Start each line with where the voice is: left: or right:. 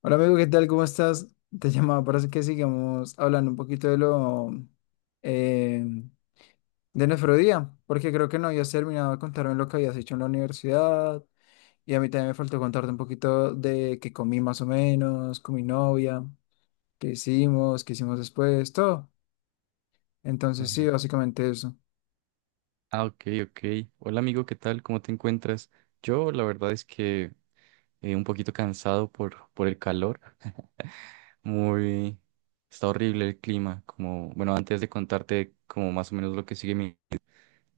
left: Hola amigo, ¿qué tal? ¿Cómo estás? Te llamaba para que sigamos hablando un poquito de lo eh, de nuestro día, porque creo que no habías terminado de contarme lo que habías hecho en la universidad y a mí también me faltó contarte un poquito de qué comí más o menos, con mi novia, qué hicimos después, todo. Entonces
right: Eh,
left: sí, básicamente eso.
right: Ah, ok, ok. Hola amigo, ¿qué tal? ¿Cómo te encuentras? Yo la verdad es que un poquito cansado por el calor. Muy... Está horrible el clima. Como, bueno, antes de contarte como más o menos lo que sigue,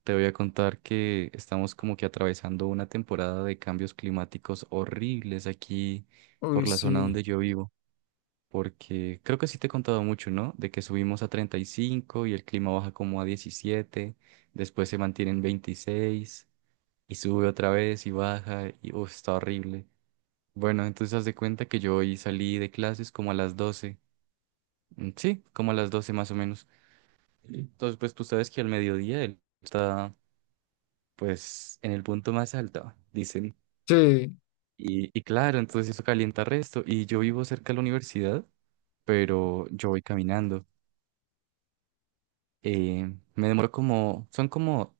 right: te voy a contar que estamos como que atravesando una temporada de cambios climáticos horribles aquí
left: Uy,
right: por la zona
left: sí.
right: donde yo vivo. Porque creo que sí te he contado mucho, ¿no? De que subimos a 35 y el clima baja como a 17, después se mantiene en 26. Y sube otra vez y baja y uf, está horrible. Bueno, entonces haz de cuenta que yo hoy salí de clases como a las 12. Mm. Sí, como a las 12 más o menos. Entonces, pues tú sabes que al mediodía él está pues en el punto más alto, dicen.
left: Sí,
right: Y claro, entonces eso calienta resto. Y yo vivo cerca de la universidad, pero yo voy caminando. Eh, Me demoro como, son como,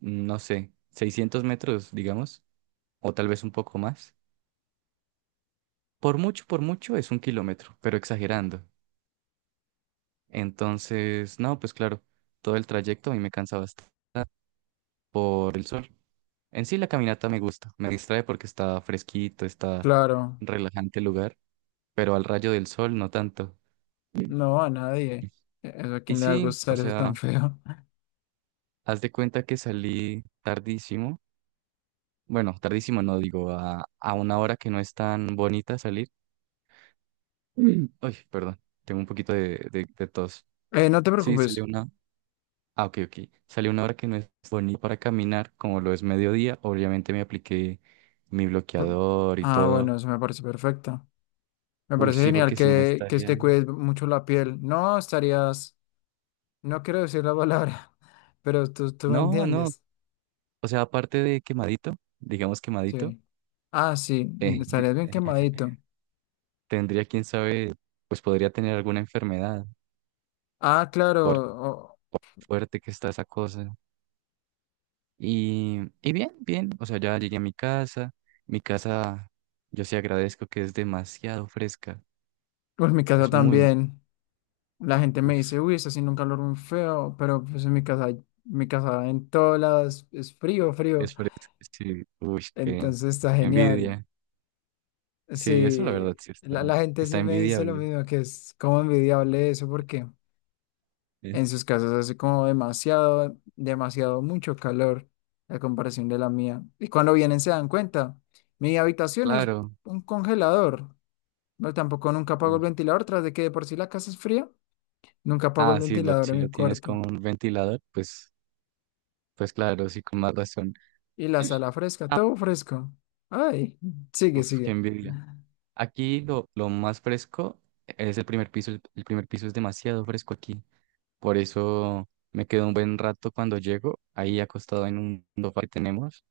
right: no sé, 600 metros, digamos, o tal vez un poco más. Por mucho es un kilómetro, pero exagerando. Entonces, no, pues claro, todo el trayecto a mí me cansa bastante por el sol. En sí la caminata me gusta, me distrae porque está fresquito, está
left: claro.
right: relajante el lugar, pero al rayo del sol no tanto.
left: No a nadie. ¿A
right: Y
left: quién le va a
right: sí, o
left: gustar eso
right: sea,
left: tan feo?
right: haz de cuenta que salí tardísimo, bueno, tardísimo no, digo, a una hora que no es tan bonita salir. Mm. Uy, perdón, tengo un poquito de tos.
left: No te
right: Sí, salió
left: preocupes.
right: una, Ah, ok, ok. Salió una hora que no es bonita para caminar, como lo es mediodía. Obviamente me apliqué mi
left: Por-
right: bloqueador y
left: Ah,
right: todo.
left: bueno, eso me parece perfecto. Me
right: Uy,
left: parece
right: sí, porque
left: genial
right: si no
left: que
right: estaría.
left: te cuides mucho la piel. No estarías, no quiero decir la palabra, pero tú me
right: No, no.
left: entiendes.
right: O sea, aparte de quemadito, digamos quemadito,
left: Sí. Ah, sí,
right: eh,
left: mm, estarías bien quemadito.
right: tendría, quién sabe, pues podría tener alguna enfermedad,
left: Ah, claro,
right: por
left: o-
right: fuerte que está esa cosa. Y bien, bien. O sea, ya llegué a mi casa. Mi casa, yo sí agradezco que es demasiado fresca.
left: pues en mi casa
right: Es muy, muy.
left: también. La gente me dice, uy, está haciendo un calor muy feo, pero pues en mi casa en todos lados es frío,
right: Es
left: frío.
right: fresco, sí, uy, qué,
left: Entonces está
right: qué
left: genial.
right: envidia. Sí, eso la verdad
left: Sí,
right: sí
left: la,
right: está,
left: la gente
right: está
left: sí me dice lo
right: envidiable.
left: mismo, que es como envidiable eso, porque...
right: Eh,
left: En sus casas hace como demasiado, demasiado mucho calor a comparación de la mía. Y cuando vienen se dan cuenta, mi habitación es
right: Claro.
left: un congelador. No, tampoco nunca apago el
right: Uf.
left: ventilador, tras de que de por sí la casa es fría, nunca apago el
right: Ah, sí,
left: ventilador
right: si
left: en
right: lo
left: mi
right: tienes con
left: cuarto.
right: un ventilador, pues, pues claro, sí, con más razón.
left: Y la sala fresca,
right: Ah,
left: todo fresco. Ay, sigue,
right: uf, qué
left: sigue.
right: envidia. Aquí lo más fresco es el primer piso. El primer piso es demasiado fresco aquí. Por eso me quedo un buen rato cuando llego, ahí acostado en un sofá que tenemos.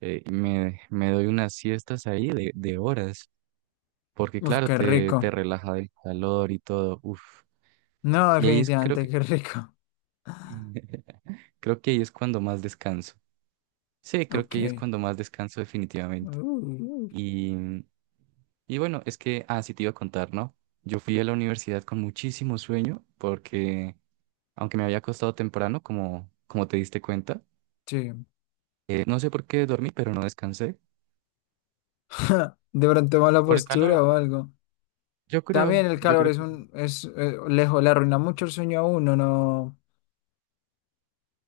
right: Y me doy unas siestas ahí de horas. Porque
left: Uf,
right: claro,
left: qué
right: te,
left: rico.
right: te relaja del calor y todo. Uf.
left: No,
right: Y ahí es, creo
left: definitivamente
right: que,
left: qué rico.
right: Creo que ahí es cuando más descanso. Sí, creo que ahí es
left: Ok.
right: cuando más descanso definitivamente.
left: Uh,
right: Y, y bueno, es que, ah, sí te iba a contar, ¿no? Yo fui a la universidad con muchísimo sueño porque, aunque me había acostado temprano, como te diste cuenta,
left: sí.
right: no sé por qué dormí, pero no descansé.
left: De pronto mala
right: Por el calor,
left: postura o algo. También el
right: yo
left: calor
right: creo
left: es
right: que, sí.
left: le arruina mucho el sueño a uno, no.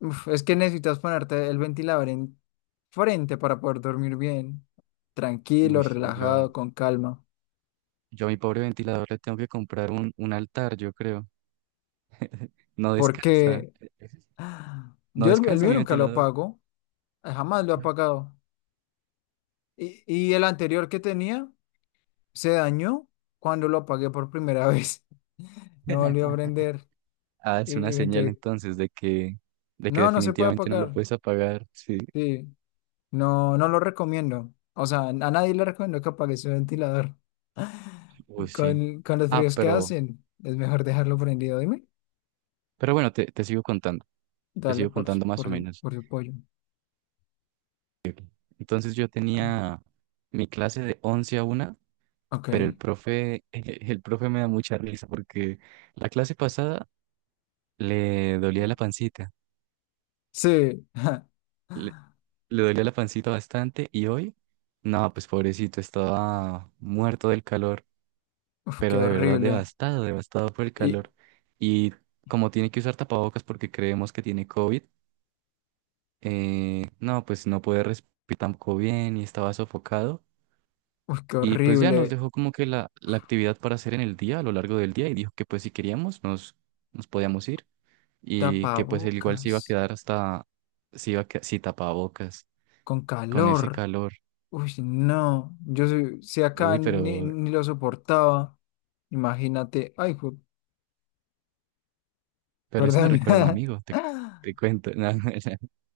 left: Uf, es que necesitas ponerte el ventilador en frente para poder dormir bien,
right: Uy,
left: tranquilo,
right: sí, yo,
left: relajado, con calma.
right: yo a mi pobre ventilador le tengo que comprar un altar, yo creo. No descansa.
left: Porque ah,
right: No
left: yo el
right: descansa
left: mío
right: mi
left: nunca lo
right: ventilador.
left: apago, jamás lo he apagado. Y, y el anterior que tenía se dañó cuando lo apagué por primera vez. No volvió a prender.
right: Ah,
left: Y,
right: es
left: y
right: una
left: me
right: señal
left: tuve que-
right: entonces de que
left: No, no se puede
right: definitivamente no lo
left: apagar.
right: puedes apagar. Sí.
left: Sí. No, no lo recomiendo. O sea, a nadie le recomiendo que apague su ventilador.
right: Uy, sí.
left: Con los
right: Ah,
left: fríos que
right: pero,
left: hacen, es mejor dejarlo prendido. Dime,
right: pero bueno, te sigo contando. Te
left: dale
right: sigo contando más o menos.
left: por su pollo.
right: Entonces yo
left: Ah,
right: tenía mi clase de 11 a 1, pero el
left: Ok.
right: profe, el profe me da mucha risa porque la clase pasada le dolía la pancita.
left: Sí.
right: Le, le dolía la pancita bastante y hoy, no, pues pobrecito, estaba muerto del calor.
left: Uf,
right: Pero
left: qué
right: de verdad
left: horrible.
right: devastado, devastado por el
left: Y,
right: calor. Y como tiene que usar tapabocas porque creemos que tiene COVID, no, pues no puede respirar tampoco bien y estaba sofocado.
left: uf, qué
right: Y pues ya nos
left: horrible.
right: dejó como que la actividad para hacer en el día, a lo largo del día, y dijo que pues si queríamos nos podíamos ir y que pues él igual se iba a
left: Tapabocas
right: quedar hasta, se iba a que- si tapabocas,
left: con
right: con ese
left: calor.
right: calor.
left: Uy, no. Si acá
right: Uy,
left: ni, ni lo soportaba. Imagínate.
right: pero eso me
left: Perdón.
right: recuerda a un amigo, te cuento, ¿no? No,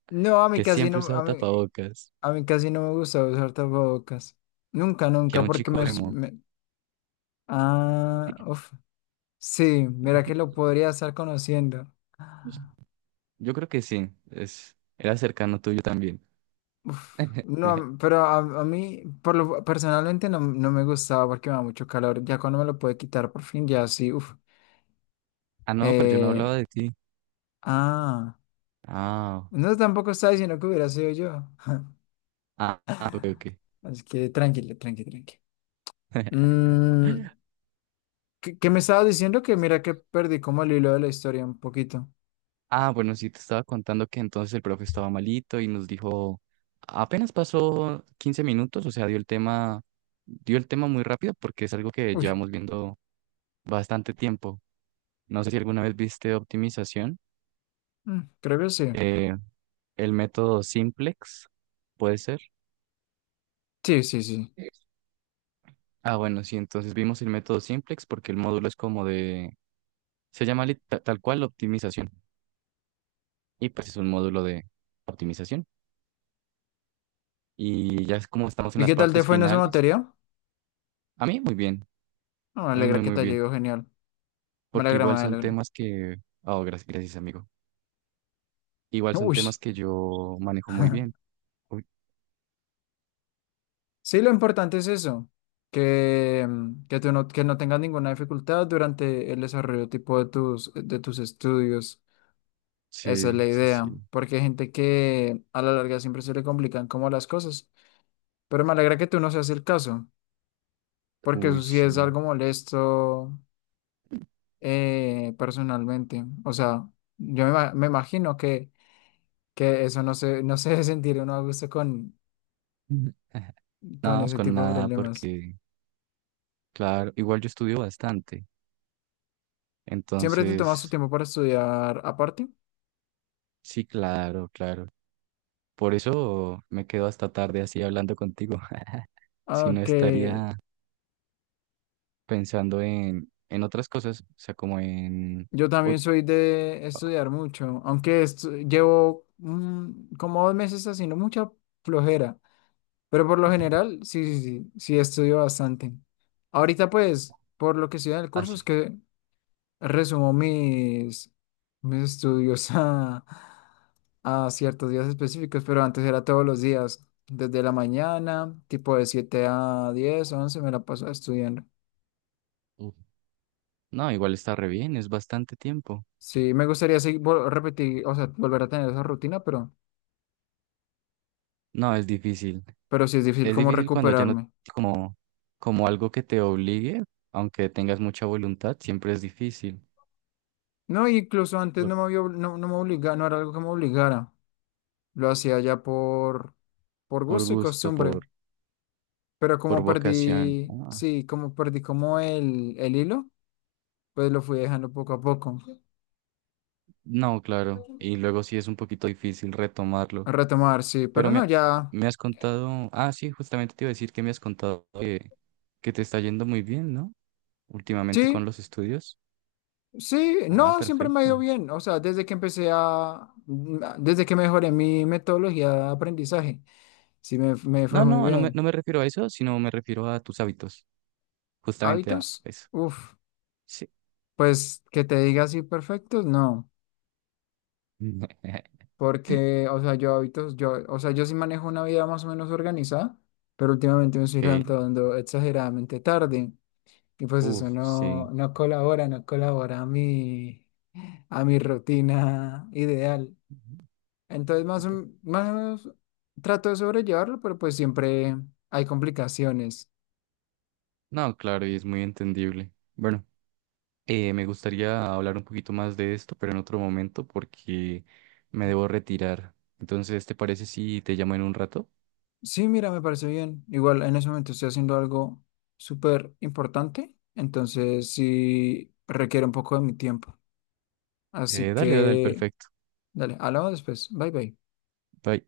left: No, a mí
right: que
left: casi
right: siempre
left: no.
right: usaba tapabocas,
left: A mí casi no me gusta usar tapabocas. Nunca,
right: que era
left: nunca,
right: un
left: porque
right: chico emo.
left: Ah, uf. Sí, mira que lo podría estar conociendo.
right: Pues, yo creo que sí, era cercano tuyo también.
left: Uf. No, pero a mí, por lo, personalmente no, no me gustaba porque me da mucho calor. Ya cuando me lo pude quitar por fin, ya sí, uf.
right: Ah, no, pero yo no hablaba
left: Eh,
right: de ti.
left: ah,
right: Ah,
left: no, tampoco estaba diciendo que hubiera sido yo.
right: ah, ah, ok, ok.
left: Así que tranquilo, tranqui. Mm, ¿qué me estabas diciendo? Que mira que perdí como el hilo de la historia un poquito.
right: Ah, bueno, sí, te estaba contando que entonces el profe estaba malito y nos dijo, apenas pasó 15 minutos, o sea, dio el tema muy rápido porque es algo que
left: Uy.
right: llevamos viendo bastante tiempo. No sé si alguna vez viste optimización,
left: Mm, creo que sí.
right: eh, el método simplex, puede ser.
left: Sí, sí, sí.
right: Ah, bueno, sí, entonces vimos el método simplex porque el módulo es como de, se llama tal cual optimización y pues es un módulo de optimización y ya es como estamos en
left: ¿Y
right: las
left: qué tal te
right: partes
left: fue en esa
right: finales.
left: materia?
right: A mí muy bien,
left: No, me
right: a mí
left: alegra
right: muy
left: que
right: muy
left: te haya
right: bien,
left: ido genial. Me
right: porque
left: alegra, me
right: igual son
left: alegra.
right: temas que, oh, gracias, gracias amigo, igual son
left: Uy.
right: temas que yo manejo muy bien. Uy,
left: Sí, lo importante es eso, que, mm, que tú no, que no tengas ninguna dificultad durante el desarrollo tipo de de tus estudios. Esa es
right: sí,
left: la
right: sí,
left: idea,
right: sí,
left: porque hay gente que a la larga siempre se le complican como las cosas. Pero me alegra que tú no seas el caso, porque
right: uy,
left: eso sí es
right: sí.
left: algo molesto personalmente. O sea, me imagino que eso no se debe sentir uno a gusto
right: Ujú.
left: con
right: No es
left: ese
right: con
left: tipo de
right: nada
left: problemas.
right: porque, claro, igual yo estudio bastante,
left: ¿Siempre te tomas tu
right: entonces,
left: tiempo para estudiar aparte?
right: sí, claro, claro. Por eso me quedo hasta tarde así hablando contigo. Si no
left: Aunque
right: estaría pensando en otras cosas, o sea, como en.
left: yo
right: Uy,
left: también soy de estudiar mucho, llevo mm, como dos meses haciendo mucha flojera, pero por lo general sí, sí estudio bastante. Ahorita pues, por lo que estoy en el curso
right: así.
left: es que resumo mis estudios a ciertos días específicos, pero antes era todos los días, desde la mañana, tipo de 7 a 10 11 me la paso estudiando.
right: No, igual está re bien, es bastante tiempo.
left: Sí, me gustaría seguir, repetir, o sea, volver a tener esa rutina,
right: No, es difícil.
left: pero sí es difícil
right: Es
left: como
right: difícil cuando ya no
left: recuperarme.
right: como como algo que te obligue, aunque tengas mucha voluntad, siempre es difícil
left: No, incluso antes
right: por,
left: no me había, no me obligaba, no era algo que me obligara. Lo hacía ya por
right: por
left: gusto y
right: gusto,
left: costumbre. Pero
right: por
left: como
right: vocación.
left: perdí,
right: Ah,
left: sí, como perdí como el hilo, pues lo fui dejando poco a poco,
right: no, claro, y luego sí es un poquito difícil retomarlo.
left: a retomar, sí,
right: Pero
left: pero no, ya,
right: me has contado, ah, sí, justamente te iba a decir que me has contado que te está yendo muy bien, ¿no? Últimamente con
left: sí,
right: los estudios.
left: sí,
right: Ah,
left: no, siempre me ha ido
right: perfecto.
left: bien, o sea, desde que empecé a, mm, desde que mejoré mi metodología de aprendizaje, me fue
right: No,
left: muy
right: no,
left: bien.
right: no me refiero a eso, sino me refiero a tus hábitos, justamente a
left: Hábitos,
right: eso.
left: uff,
right: Sí.
left: pues que te diga así perfectos, no, porque, o sea, yo sí manejo una vida más o menos organizada, pero últimamente me estoy
right: Ok.
left: levantando exageradamente tarde. Y pues
right: Uf,
left: eso no,
right: sí.
left: no colabora, no colabora a a mi rutina ideal. Entonces más, o más trato de sobrellevarlo, pero pues siempre hay complicaciones.
right: No, claro, y es muy entendible. Bueno, me gustaría hablar un poquito más de esto, pero en otro momento porque me debo retirar. Entonces, ¿te parece si te llamo en un rato?
left: Sí, mira, me parece bien. Igual en ese momento estoy haciendo algo súper importante, entonces sí requiere un poco de mi tiempo. Así
right: Dale, dale,
left: que,
right: perfecto.
left: dale, hablamos después. Bye bye.
right: Bye.